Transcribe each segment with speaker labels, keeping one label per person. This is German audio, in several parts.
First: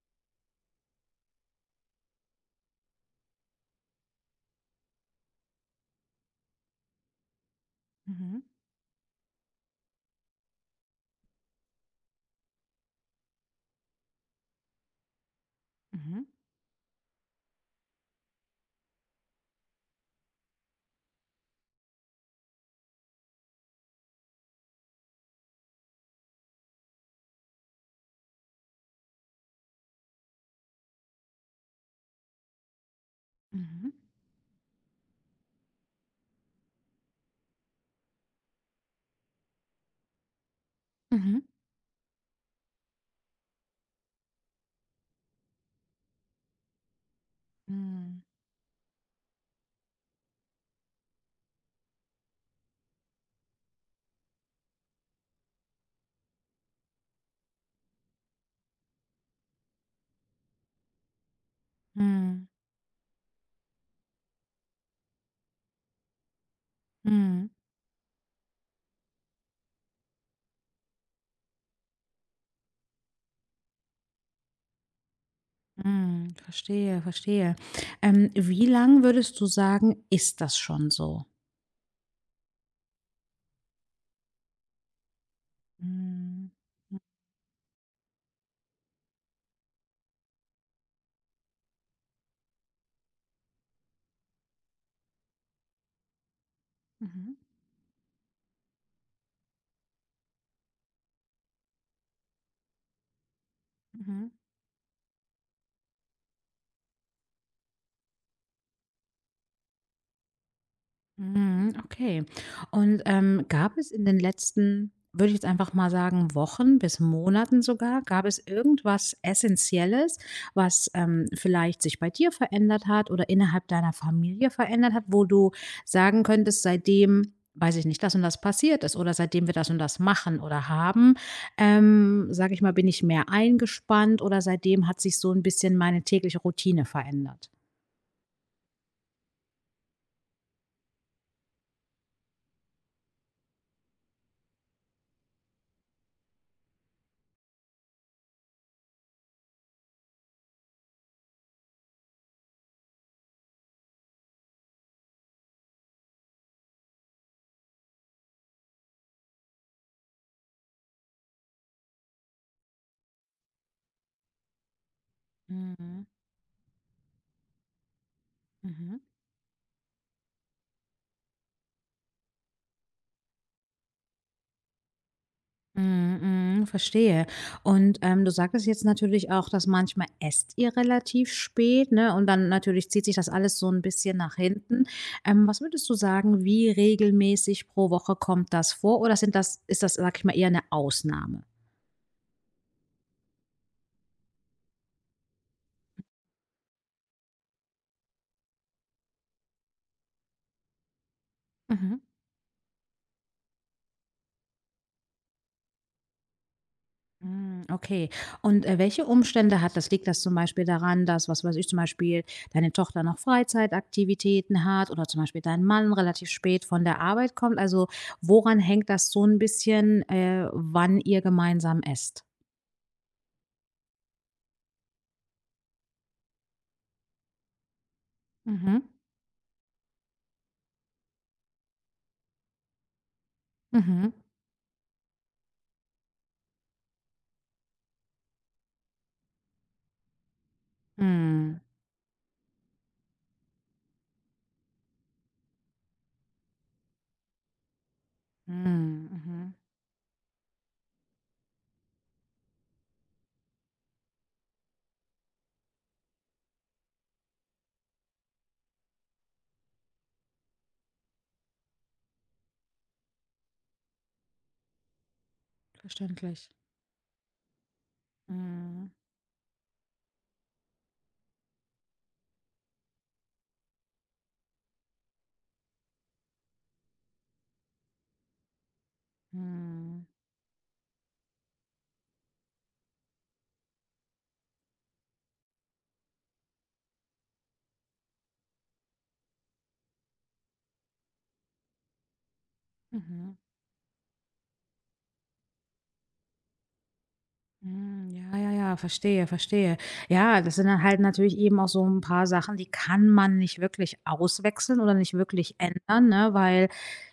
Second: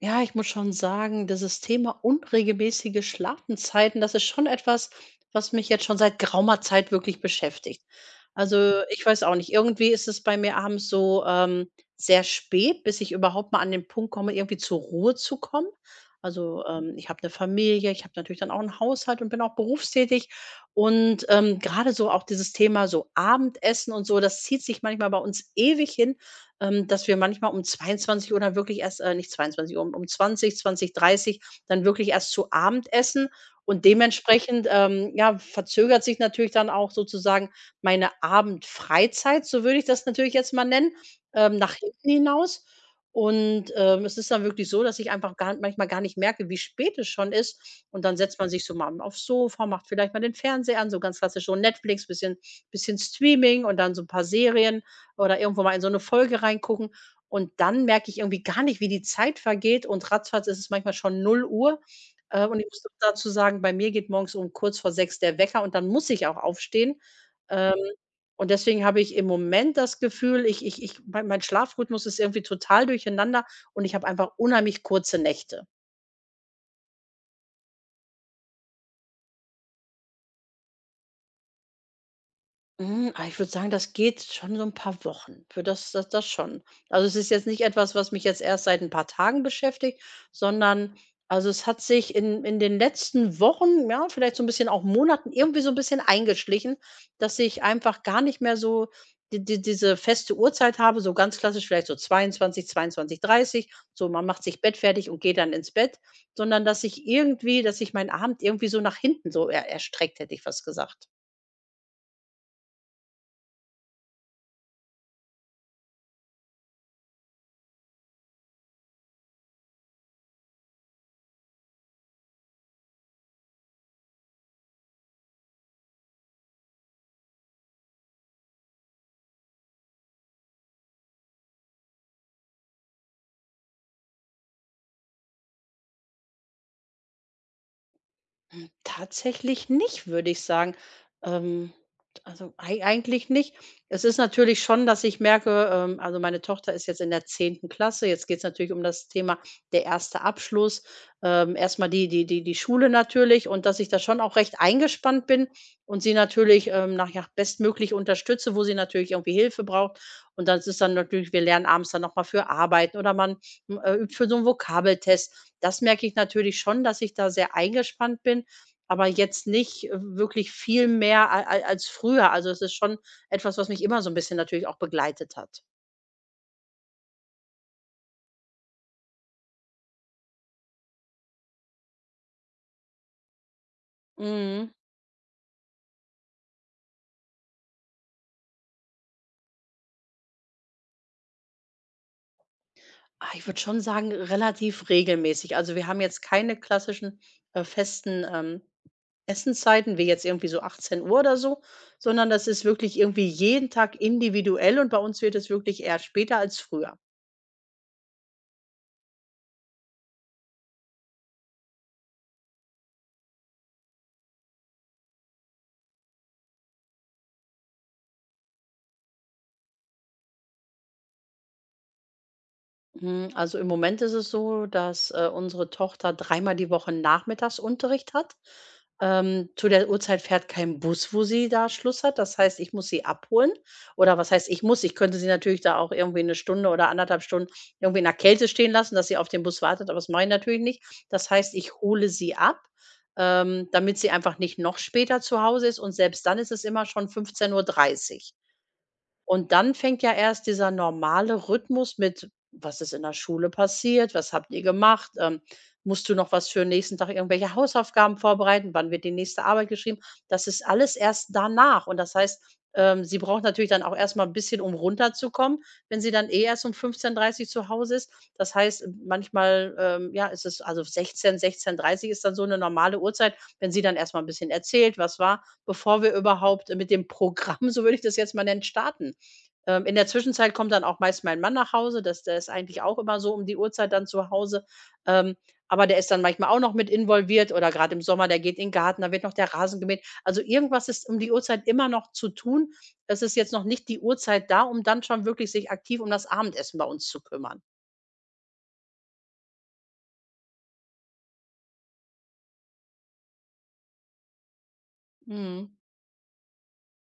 Speaker 1: Ja, ich muss schon sagen, dieses Thema unregelmäßige Schlafenszeiten, das ist schon etwas, was mich jetzt schon seit geraumer Zeit wirklich beschäftigt.
Speaker 2: Mhm,
Speaker 1: Also, ich weiß auch nicht, irgendwie ist es bei mir abends so, sehr spät, bis ich überhaupt mal an den Punkt komme, irgendwie zur Ruhe zu kommen.
Speaker 2: mhm,
Speaker 1: Also, ich habe eine Familie, ich habe natürlich dann auch einen Haushalt und bin auch berufstätig. Und, grade so auch dieses Thema so Abendessen und so, das zieht sich manchmal bei uns ewig hin, dass wir manchmal um 22 Uhr dann wirklich erst, nicht 22:00, um 20, 20:30 dann wirklich erst zu Abend essen. Und
Speaker 2: mhm,
Speaker 1: dementsprechend, ja, verzögert sich natürlich dann auch sozusagen meine Abendfreizeit, so würde ich das natürlich jetzt mal nennen,
Speaker 2: mhm.
Speaker 1: nach hinten hinaus. Und, es ist dann wirklich so, dass ich einfach gar manchmal gar nicht merke, wie spät es schon ist. Und dann
Speaker 2: Mhm,
Speaker 1: setzt man sich so mal aufs Sofa, macht vielleicht mal den Fernseher an, so ganz klassisch so Netflix, bisschen Streaming und dann so ein paar Serien oder irgendwo mal in so eine Folge reingucken, und dann merke ich irgendwie gar nicht, wie die Zeit vergeht, und ratzfatz ist es manchmal schon 0:00.
Speaker 2: mhm,
Speaker 1: Und ich muss auch dazu sagen, bei mir geht morgens um kurz vor 6 der Wecker und dann muss ich auch aufstehen.
Speaker 2: mhm,
Speaker 1: Ähm, und deswegen habe ich im Moment das Gefühl, ich mein Schlafrhythmus ist irgendwie total durcheinander und ich habe einfach unheimlich kurze Nächte.
Speaker 2: mhm. Verstehe, verstehe. Wie lang würdest du sagen, ist das schon so?
Speaker 1: Ich würde sagen, das geht schon so ein paar Wochen. Für das
Speaker 2: Mhm,
Speaker 1: schon. Also, es ist jetzt nicht etwas, was mich jetzt erst seit ein paar Tagen beschäftigt, sondern, also, es hat sich in den letzten Wochen, ja, vielleicht so ein bisschen auch Monaten irgendwie so ein bisschen eingeschlichen,
Speaker 2: mhm,
Speaker 1: dass ich einfach gar nicht mehr so diese feste Uhrzeit habe, so ganz klassisch vielleicht so 22:00, 22:30, so man
Speaker 2: mhm.
Speaker 1: macht sich bettfertig und geht dann ins Bett, sondern dass ich meinen Abend irgendwie so nach hinten so er erstreckt, hätte ich fast gesagt.
Speaker 2: Mhm, okay. Und, gab es in den letzten, würde ich jetzt einfach mal sagen, Wochen bis Monaten sogar, gab es irgendwas Essentielles, was, vielleicht sich bei dir verändert hat oder innerhalb deiner Familie verändert hat, wo du sagen könntest: „Seitdem, weiß ich nicht, das und das passiert ist oder seitdem wir das und das machen oder haben, sage ich mal, bin ich mehr eingespannt oder seitdem hat sich so ein bisschen meine tägliche Routine verändert?“
Speaker 1: Tatsächlich nicht, würde ich sagen. Ähm, also ei eigentlich nicht. Es ist natürlich schon, dass ich merke, also meine Tochter ist jetzt in der 10. Klasse. Jetzt geht's natürlich um das Thema der erste Abschluss. Erst die Schule natürlich, und dass ich da schon auch recht eingespannt bin und sie natürlich, nach ja, bestmöglich unterstütze, wo sie natürlich irgendwie Hilfe braucht. Und das ist dann natürlich, wir lernen abends dann noch mal für Arbeiten oder man, übt für so einen Vokabeltest. Das
Speaker 2: Mhm,
Speaker 1: merke ich natürlich schon, dass ich da sehr eingespannt bin,
Speaker 2: mhm.
Speaker 1: aber jetzt nicht, wirklich viel mehr a a als früher. Also, es ist schon etwas, was mich immer so ein bisschen natürlich auch begleitet hat.
Speaker 2: Mhm, mhm, verstehe. Und, du sagtest jetzt natürlich auch, dass manchmal esst ihr relativ spät, ne? Und dann natürlich zieht sich das alles so ein bisschen nach
Speaker 1: Mhm.
Speaker 2: hinten. Was würdest du sagen, wie regelmäßig pro Woche kommt das vor oder sind das, ist das, sag ich mal, eher eine Ausnahme?
Speaker 1: Ich würde schon sagen, relativ regelmäßig. Also, wir haben jetzt keine klassischen, festen, Essenszeiten, wie jetzt irgendwie so achtzehn Uhr oder so,
Speaker 2: Mhm.
Speaker 1: sondern das ist wirklich irgendwie jeden Tag individuell, und bei uns wird es wirklich eher später als früher.
Speaker 2: Hm, okay. Und, welche Umstände hat das? Liegt das zum Beispiel daran, dass, was weiß ich, zum Beispiel deine Tochter noch Freizeitaktivitäten hat oder zum Beispiel dein Mann relativ spät von der Arbeit kommt? Also, woran hängt das so ein bisschen, wann ihr gemeinsam esst?
Speaker 1: Also im Moment ist es so, dass, unsere Tochter dreimal die Woche Nachmittagsunterricht hat.
Speaker 2: Mhm.
Speaker 1: Zu der Uhrzeit fährt kein Bus, wo sie da Schluss hat. Das heißt, ich muss sie abholen.
Speaker 2: Mhm.
Speaker 1: Oder was heißt, ich muss? Ich könnte sie natürlich da auch irgendwie eine Stunde oder anderthalb Stunden irgendwie in der Kälte stehen lassen, dass sie auf den Bus wartet, aber das mache ich natürlich nicht. Das heißt,
Speaker 2: Mhm.
Speaker 1: ich hole sie ab, damit sie einfach nicht noch später zu Hause ist, und selbst dann ist es immer schon 15:30 Uhr.
Speaker 2: Mhm.
Speaker 1: Und
Speaker 2: Mhm.
Speaker 1: dann fängt ja erst dieser normale Rhythmus mit: „Was ist in der Schule passiert? Was habt ihr gemacht? Musst du noch was für den nächsten Tag irgendwelche Hausaufgaben vorbereiten? Wann wird die nächste Arbeit geschrieben?“ Das ist alles erst danach. Und das heißt, sie braucht natürlich dann auch erstmal ein bisschen, um runterzukommen, wenn sie dann eh
Speaker 2: Verständlich.
Speaker 1: erst um 15:30 zu Hause ist. Das heißt,
Speaker 2: Mhm.
Speaker 1: manchmal, ja, ist es also 16:00, 16:30 ist dann so eine normale Uhrzeit, wenn sie dann erstmal ein bisschen erzählt, was war, bevor wir überhaupt mit dem Programm, so würde ich das jetzt mal nennen, starten. In
Speaker 2: Mhm.
Speaker 1: der Zwischenzeit kommt dann auch meist mein Mann nach Hause. Das der ist eigentlich auch immer so um die Uhrzeit dann zu Hause. Ähm, aber der ist dann manchmal auch noch mit involviert, oder gerade im Sommer, der geht in den Garten, da wird noch der Rasen gemäht. Also, irgendwas ist um die Uhrzeit immer noch zu tun. Es
Speaker 2: Mhm.
Speaker 1: ist jetzt noch nicht die Uhrzeit da, um dann schon wirklich sich aktiv um das Abendessen bei uns zu kümmern.
Speaker 2: Hm, ja, ja, ja, verstehe, verstehe. Ja, das sind dann halt natürlich eben auch so ein paar Sachen, die kann man nicht wirklich auswechseln oder nicht wirklich
Speaker 1: Mhm.
Speaker 2: ändern, ne? Weil,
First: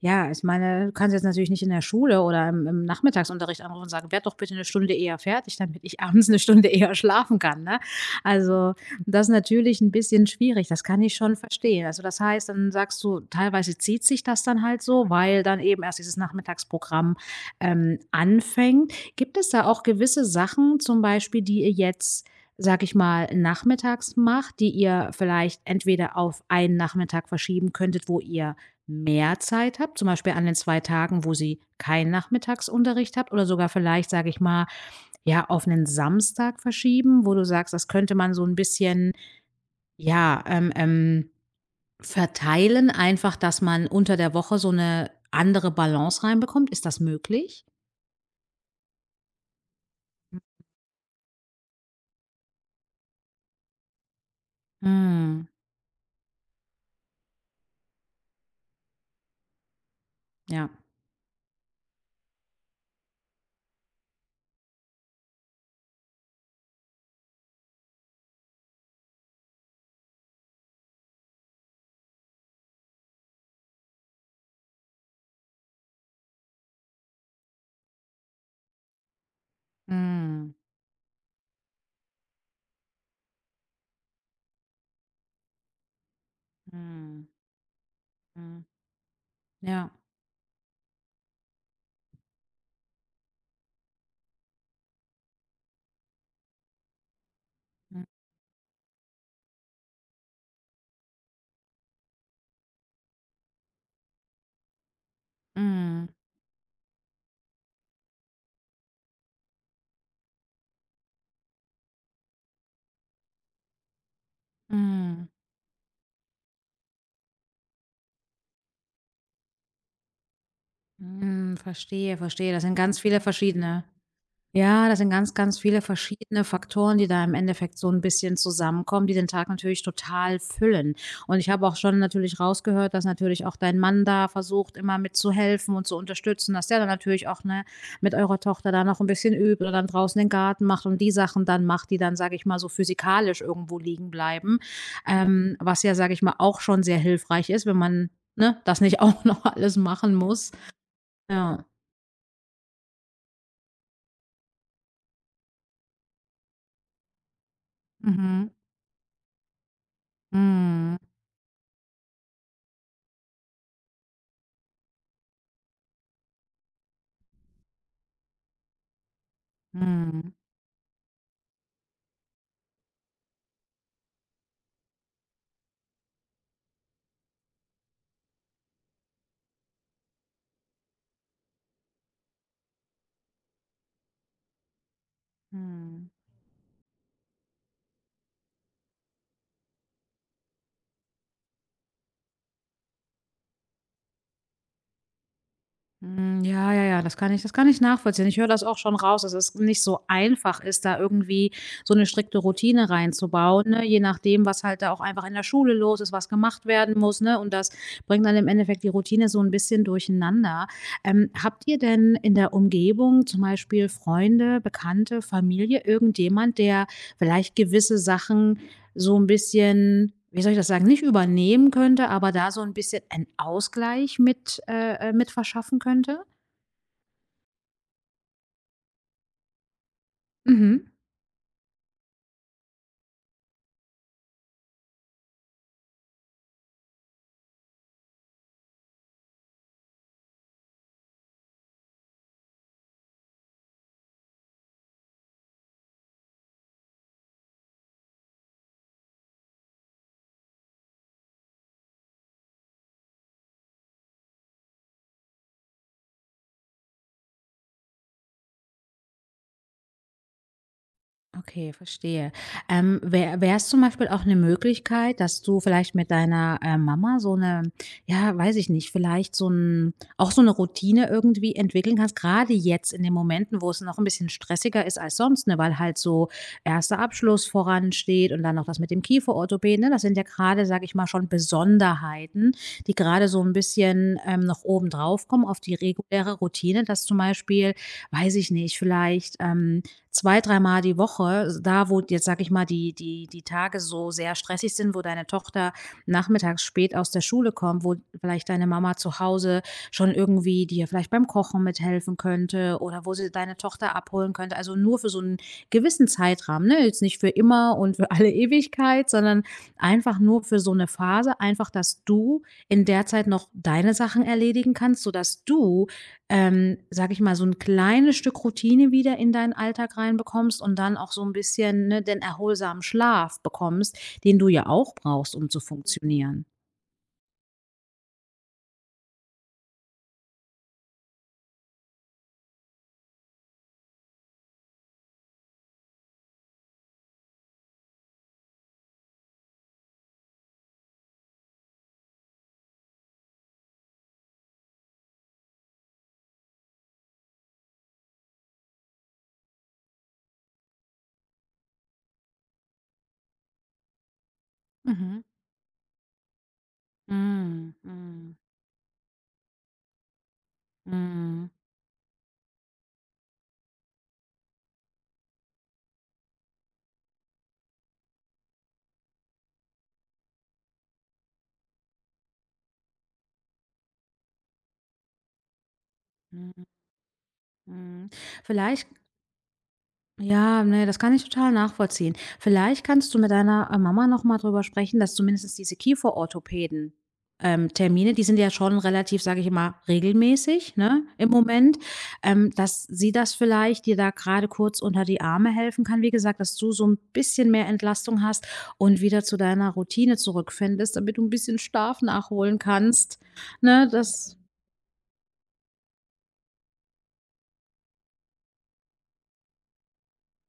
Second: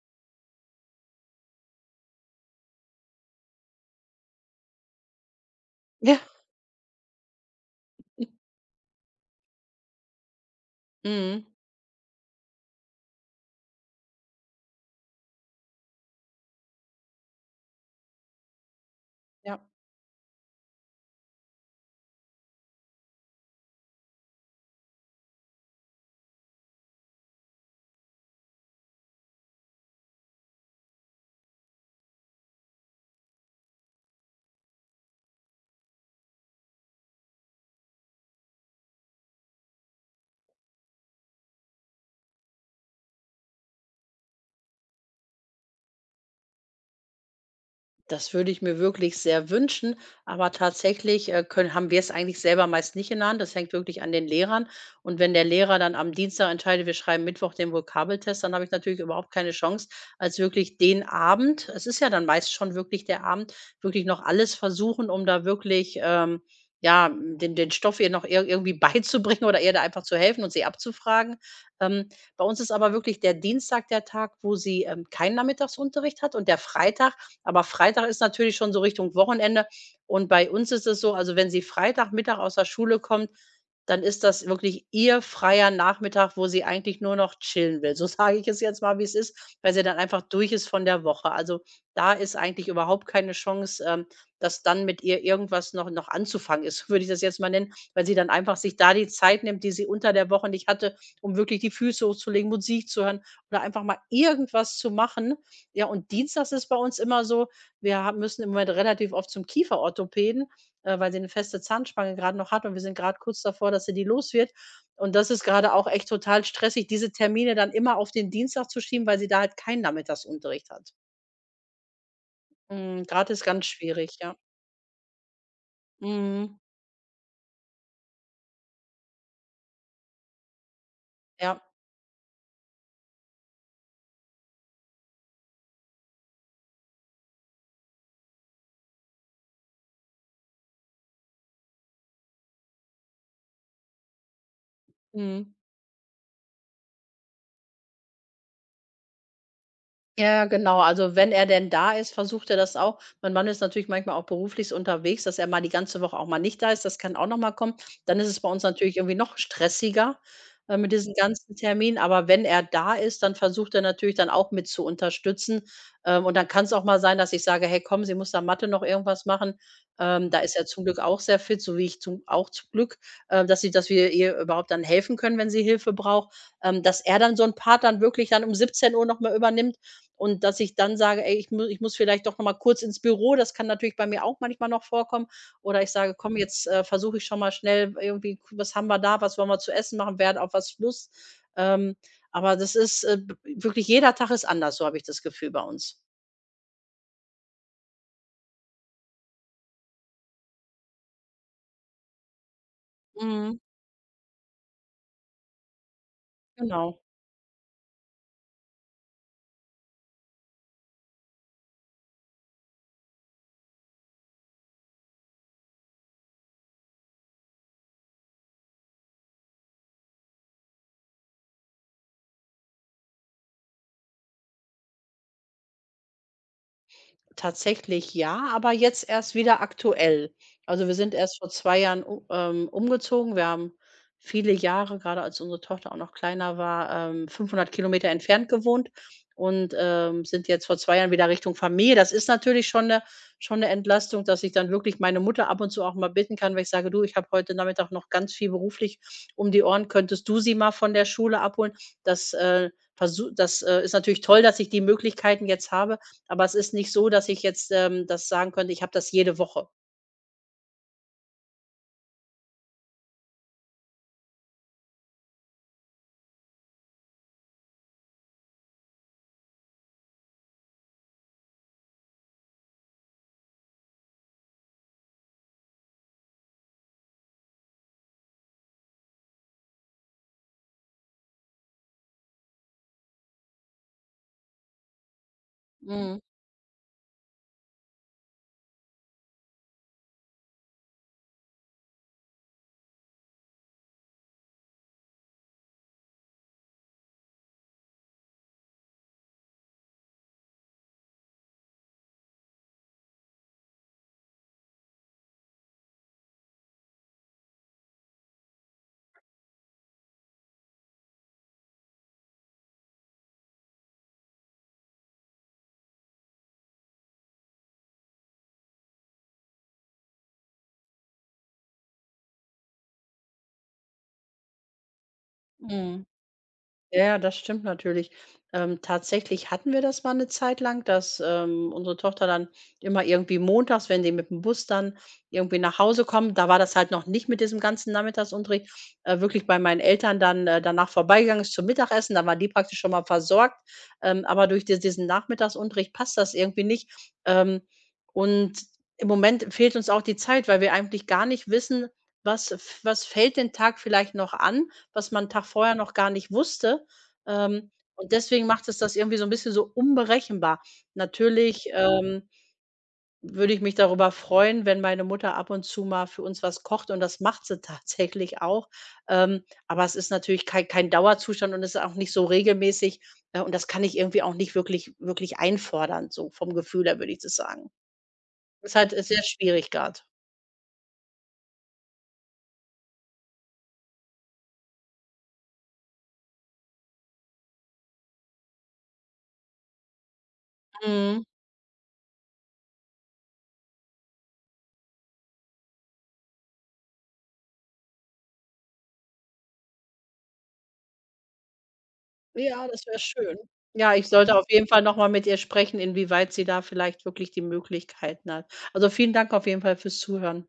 Speaker 2: ja, ich meine, du kannst jetzt natürlich nicht in der Schule oder im Nachmittagsunterricht anrufen und sagen: „Werd doch bitte eine Stunde eher fertig, damit ich
Speaker 1: Ja.
Speaker 2: abends eine Stunde eher schlafen kann“, ne? Also, das ist natürlich ein bisschen schwierig, das kann ich schon
Speaker 1: Mhm.
Speaker 2: verstehen. Also, das heißt, dann sagst du, teilweise zieht sich das dann halt so, weil dann eben erst dieses Nachmittagsprogramm, anfängt. Gibt es
Speaker 1: Ja.
Speaker 2: da auch gewisse Sachen, zum Beispiel, die ihr jetzt, sag ich mal, nachmittags macht, die ihr vielleicht entweder auf einen Nachmittag verschieben könntet, wo ihr mehr Zeit habt, zum Beispiel an den 2 Tagen, wo sie keinen Nachmittagsunterricht habt, oder sogar vielleicht, sage ich mal, ja, auf einen Samstag verschieben, wo du sagst, das könnte man so ein bisschen, ja, verteilen, einfach, dass man unter der Woche so eine andere Balance reinbekommt. Ist das möglich?
Speaker 1: Das würde ich mir wirklich sehr wünschen, aber tatsächlich, können haben wir es eigentlich selber meist nicht in der Hand. Das hängt wirklich an den Lehrern. Und wenn der
Speaker 2: Mhm.
Speaker 1: Lehrer dann am Dienstag entscheidet, wir schreiben Mittwoch den Vokabeltest, dann habe ich natürlich überhaupt keine Chance, als
Speaker 2: Ja.
Speaker 1: wirklich den Abend, es ist ja dann meist schon wirklich der Abend, wirklich noch alles versuchen, um da wirklich, ja, den Stoff ihr noch ir irgendwie beizubringen oder ihr da einfach zu helfen und sie abzufragen. Ähm, Bei uns ist aber wirklich der Dienstag der Tag, wo sie, keinen Nachmittagsunterricht hat, und der Freitag, aber Freitag ist natürlich schon so Richtung Wochenende, und bei
Speaker 2: Mhm.
Speaker 1: uns ist es so, also wenn sie Freitagmittag aus der Schule kommt, dann ist das wirklich ihr freier Nachmittag, wo sie eigentlich nur
Speaker 2: Mhm,
Speaker 1: noch chillen will. So sage ich es
Speaker 2: mhm.
Speaker 1: jetzt mal, wie es ist, weil sie
Speaker 2: Ja.
Speaker 1: dann einfach durch ist von der Woche. Also, da ist eigentlich überhaupt keine Chance, dass dann mit ihr irgendwas noch anzufangen ist, würde ich das jetzt mal nennen,
Speaker 2: Mhm.
Speaker 1: weil sie dann einfach sich da die Zeit nimmt, die sie unter der Woche nicht hatte, um wirklich die Füße hochzulegen, Musik zu hören oder einfach mal irgendwas zu machen, ja,
Speaker 2: Mhm.
Speaker 1: und dienstags ist bei uns immer so, wir ha müssen im Moment relativ oft zum Kieferorthopäden, weil sie eine feste Zahnspange gerade noch hat, und wir sind gerade kurz davor, dass sie die los wird. Und
Speaker 2: Mhm.
Speaker 1: das ist gerade auch echt total stressig, diese Termine dann immer auf den Dienstag zu schieben, weil sie da halt keinen Nachmittagsunterricht hat.
Speaker 2: Mhm. Verstehe, verstehe. Das sind ganz
Speaker 1: Mhm.
Speaker 2: viele
Speaker 1: Grad ist ganz
Speaker 2: verschiedene.
Speaker 1: schwierig, ja.
Speaker 2: Ja, das sind ganz, ganz viele verschiedene
Speaker 1: Mhm.
Speaker 2: Faktoren, die da im Endeffekt so ein bisschen zusammenkommen, die den Tag natürlich total füllen. Und ich
Speaker 1: Ja.
Speaker 2: habe auch schon natürlich rausgehört, dass natürlich auch dein Mann da versucht, immer mitzuhelfen und zu unterstützen, dass der dann natürlich auch, ne, mit eurer Tochter da noch ein bisschen übt oder dann draußen den Garten macht und die Sachen dann macht, die dann, sage ich mal, so physikalisch irgendwo liegen bleiben.
Speaker 1: Mhm.
Speaker 2: Was ja, sage ich mal, auch schon sehr hilfreich ist, wenn man, ne, das nicht auch noch alles machen
Speaker 1: Ja,
Speaker 2: muss.
Speaker 1: genau. Also, wenn er
Speaker 2: Ja.
Speaker 1: denn da ist, versucht er das auch. Mein Mann ist natürlich manchmal auch beruflich so unterwegs, dass er mal die ganze Woche auch mal nicht da ist. Das kann auch noch mal kommen. Dann ist es bei
Speaker 2: Mhm.
Speaker 1: uns natürlich irgendwie noch stressiger, mit
Speaker 2: Mhm.
Speaker 1: diesen ganzen Terminen. Aber wenn er da ist, dann versucht er natürlich dann auch mit zu unterstützen. Und dann kann es auch mal sein, dass ich sage: „Hey, komm, sie muss da Mathe noch irgendwas machen.“
Speaker 2: Mhm.
Speaker 1: Da ist er zum Glück auch sehr fit, so wie ich zum auch zum Glück, dass sie dass wir ihr überhaupt dann helfen können, wenn sie Hilfe braucht. Dass er dann so ein Part dann wirklich dann um 17:00 noch mal übernimmt, und dass ich dann sage: „Ey, ich muss vielleicht doch noch mal kurz ins Büro.“ Das kann natürlich bei mir auch manchmal noch vorkommen. Oder ich
Speaker 2: Mhm.
Speaker 1: sage: „Komm, jetzt, versuche ich schon mal schnell irgendwie, was haben wir da? Was wollen wir zu essen machen? Wer hat auf was Lust?“ Ähm, aber das ist, b wirklich jeder Tag ist anders, so habe ich das Gefühl bei uns.
Speaker 2: Hm, ja, ja, ja, das kann ich nachvollziehen. Ich höre das auch schon raus, dass es nicht so einfach ist, da irgendwie so eine strikte Routine
Speaker 1: Mhm,
Speaker 2: reinzubauen, ne? Je nachdem, was halt da auch einfach in der Schule los ist, was gemacht werden
Speaker 1: genau.
Speaker 2: muss, ne? Und das bringt dann im Endeffekt die Routine so ein bisschen durcheinander. Habt ihr denn in der Umgebung zum Beispiel Freunde, Bekannte, Familie, irgendjemand, der vielleicht gewisse Sachen so ein bisschen, wie soll ich das sagen, nicht übernehmen könnte, aber da so ein bisschen einen Ausgleich mit verschaffen könnte.
Speaker 1: Tatsächlich ja, aber jetzt erst wieder aktuell. Also,
Speaker 2: Mhm.
Speaker 1: wir sind erst vor 2 Jahren u umgezogen. Wir haben viele Jahre, gerade als unsere Tochter auch noch kleiner war, 500 Kilometer entfernt gewohnt, und, sind jetzt vor 2 Jahren wieder Richtung Familie. Das ist natürlich schon eine, schon 'ne Entlastung, dass ich dann wirklich meine Mutter ab und zu auch mal bitten kann, weil ich sage: „Du, ich habe heute Nachmittag noch ganz viel beruflich um die Ohren. Könntest du sie mal von der Schule abholen?“ Das, ist natürlich toll, dass ich die Möglichkeiten jetzt habe. Aber es ist nicht so, dass ich jetzt, das sagen könnte, ich habe das jede Woche.
Speaker 2: Okay, verstehe. Wär's zum Beispiel auch eine Möglichkeit, dass du vielleicht mit deiner, Mama so eine, ja, weiß ich nicht, vielleicht so ein, auch so eine Routine irgendwie entwickeln kannst? Gerade jetzt in den Momenten, wo es noch ein bisschen stressiger ist als sonst, ne, weil halt so erster Abschluss voransteht und dann noch das mit dem Kieferorthopäden, ne? Das sind ja gerade, sage ich mal, schon Besonderheiten, die gerade so ein bisschen, noch obendrauf kommen auf die
Speaker 1: Mhm.
Speaker 2: reguläre Routine, dass zum Beispiel, weiß ich nicht, vielleicht, 2, dreimal die Woche, da wo jetzt, sag ich mal, die Tage so sehr stressig sind, wo deine Tochter nachmittags spät aus der Schule kommt, wo vielleicht deine Mama zu Hause schon irgendwie dir vielleicht beim Kochen mithelfen könnte oder wo sie deine Tochter abholen könnte. Also, nur für so einen gewissen Zeitrahmen, ne? Jetzt nicht für immer und für alle Ewigkeit, sondern einfach nur für so eine Phase, einfach, dass du in der Zeit noch deine Sachen erledigen kannst, sodass du, sage ich mal, so ein kleines Stück Routine wieder in deinen Alltag reinbekommst und dann auch so ein bisschen, ne, den erholsamen Schlaf bekommst, den du ja auch brauchst, um zu
Speaker 1: Mhm.
Speaker 2: funktionieren.
Speaker 1: Ja, ja, das stimmt natürlich. Tatsächlich hatten wir das mal eine Zeit lang, dass, unsere Tochter dann immer irgendwie montags, wenn die mit dem Bus dann irgendwie nach Hause kommen, da war das halt noch nicht mit diesem ganzen Nachmittagsunterricht, wirklich bei meinen Eltern dann, danach vorbeigegangen ist zum Mittagessen. Da war die praktisch schon mal versorgt. Aber durch di diesen Nachmittagsunterricht passt das irgendwie nicht. Ähm, und im Moment fehlt uns auch die Zeit, weil wir eigentlich gar nicht wissen, was was fällt den Tag vielleicht noch an, was
Speaker 2: Mhm.
Speaker 1: man 'n Tag vorher noch gar nicht wusste. Ähm,
Speaker 2: Mhm.
Speaker 1: und
Speaker 2: Mhm.
Speaker 1: deswegen macht es das irgendwie so ein bisschen so unberechenbar.
Speaker 2: Mhm.
Speaker 1: Natürlich, würde ich mich darüber freuen, wenn meine Mutter ab und zu mal für uns was kocht, und das macht sie tatsächlich auch. Aber es ist natürlich kein Dauerzustand, und es ist auch nicht so regelmäßig, und das kann ich irgendwie auch nicht wirklich wirklich einfordern, so vom
Speaker 2: Mhm.
Speaker 1: Gefühl her, würde ich das sagen.
Speaker 2: Mhm.
Speaker 1: Es ist
Speaker 2: Vielleicht.
Speaker 1: halt, sehr schwierig gerade.
Speaker 2: Ja, ne, das kann ich total nachvollziehen. Vielleicht kannst du mit deiner, Mama noch mal drüber sprechen, dass zumindest diese Kieferorthopäden, Termine, die sind ja schon relativ, sage ich mal, regelmäßig, ne, im Moment, dass sie das vielleicht dir da gerade kurz unter die Arme helfen kann. Wie gesagt, dass du so ein bisschen mehr Entlastung hast und wieder zu deiner Routine zurückfindest, damit du ein bisschen Schlaf nachholen
Speaker 1: Ja, das wäre
Speaker 2: kannst,
Speaker 1: schön.
Speaker 2: ne?
Speaker 1: Ja, ich
Speaker 2: Das
Speaker 1: sollte auf jeden Fall noch mal mit ihr sprechen, inwieweit sie da vielleicht wirklich die Möglichkeiten hat. Also, vielen Dank auf jeden Fall fürs Zuhören.